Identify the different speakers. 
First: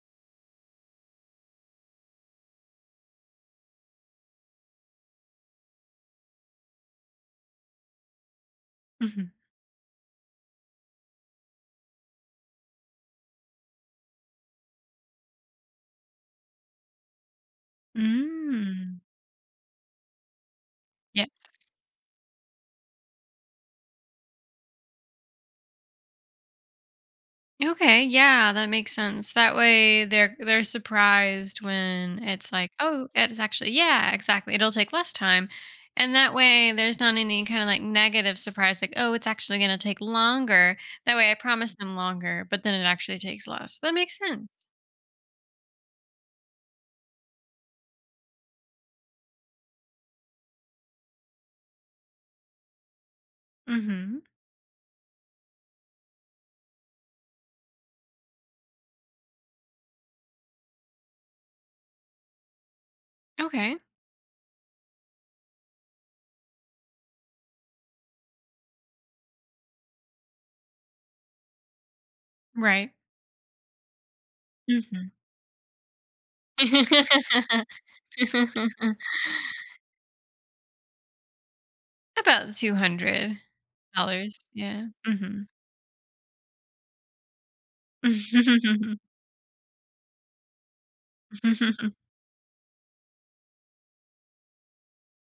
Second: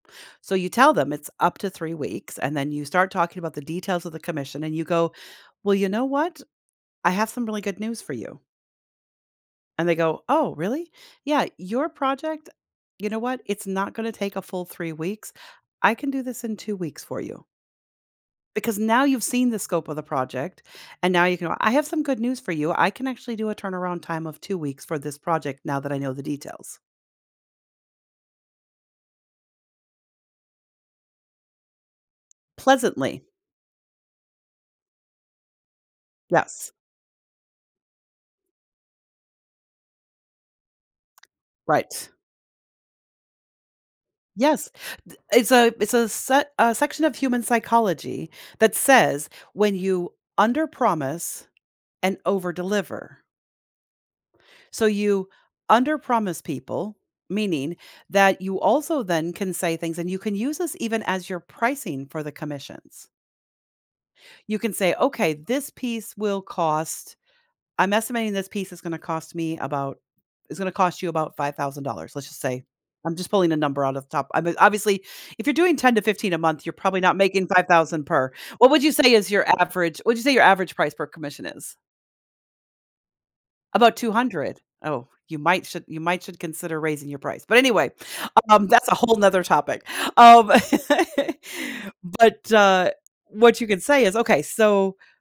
Speaker 1: So you tell them it's up to 3 weeks, and then you start talking about the details of the commission, and you go, "Well, you know what? I have some really good news for you."
Speaker 2: Mhm.
Speaker 1: And they go, "Oh, really?" "Yeah, your project you know what? It's not gonna take a full 3 weeks, I can do this in 2 weeks for you." Because
Speaker 2: Mm.
Speaker 1: now you've seen the scope of the project, and now
Speaker 2: Yep.
Speaker 1: you can go, "I have some good news for you, I can actually do a turnaround time of 2 weeks for this project now that I know the details."
Speaker 2: Okay, yeah, that makes sense, that way, they're they're surprised when it's like, oh
Speaker 1: Pleasantly.
Speaker 2: it's actually yeah, exactly, it'll take less time, and that
Speaker 1: Yes.
Speaker 2: way there's not any, kinda, like, negative surprise like, "Oh, it's actually gonna take longer," That way I promise them
Speaker 1: Right.
Speaker 2: longer, but then it actually takes less, that makes sense.
Speaker 1: Yes. Th It's a it's a set a section of human psychology that says, when you underpromise and overdeliver.
Speaker 2: Mhm.
Speaker 1: So you underpromise people, meaning that you also then can say things, and you can use this even as your pricing for the commissions.
Speaker 2: Okay.
Speaker 1: You can say, "Okay, this piece will cost I'm estimating this piece is gonna cost me about" it's gonna cost you about $5,000, let's just say,
Speaker 2: Right.
Speaker 1: I'm just pulling a number out of the top I mean, obviously,
Speaker 2: Mhm.
Speaker 1: if you're doing 10-15 a month, you're probably not making 5,000 per. What would you say is your average what would you say your average price per commission is?
Speaker 2: About $200
Speaker 1: About two
Speaker 2: dollars,
Speaker 1: hundred?
Speaker 2: yeah,
Speaker 1: Oh, you
Speaker 2: mhm.
Speaker 1: might should you might should consider raising your price, but, anyway, um, that's a whole 'nother topic, um but, uh, what you could say is, "Okay, so"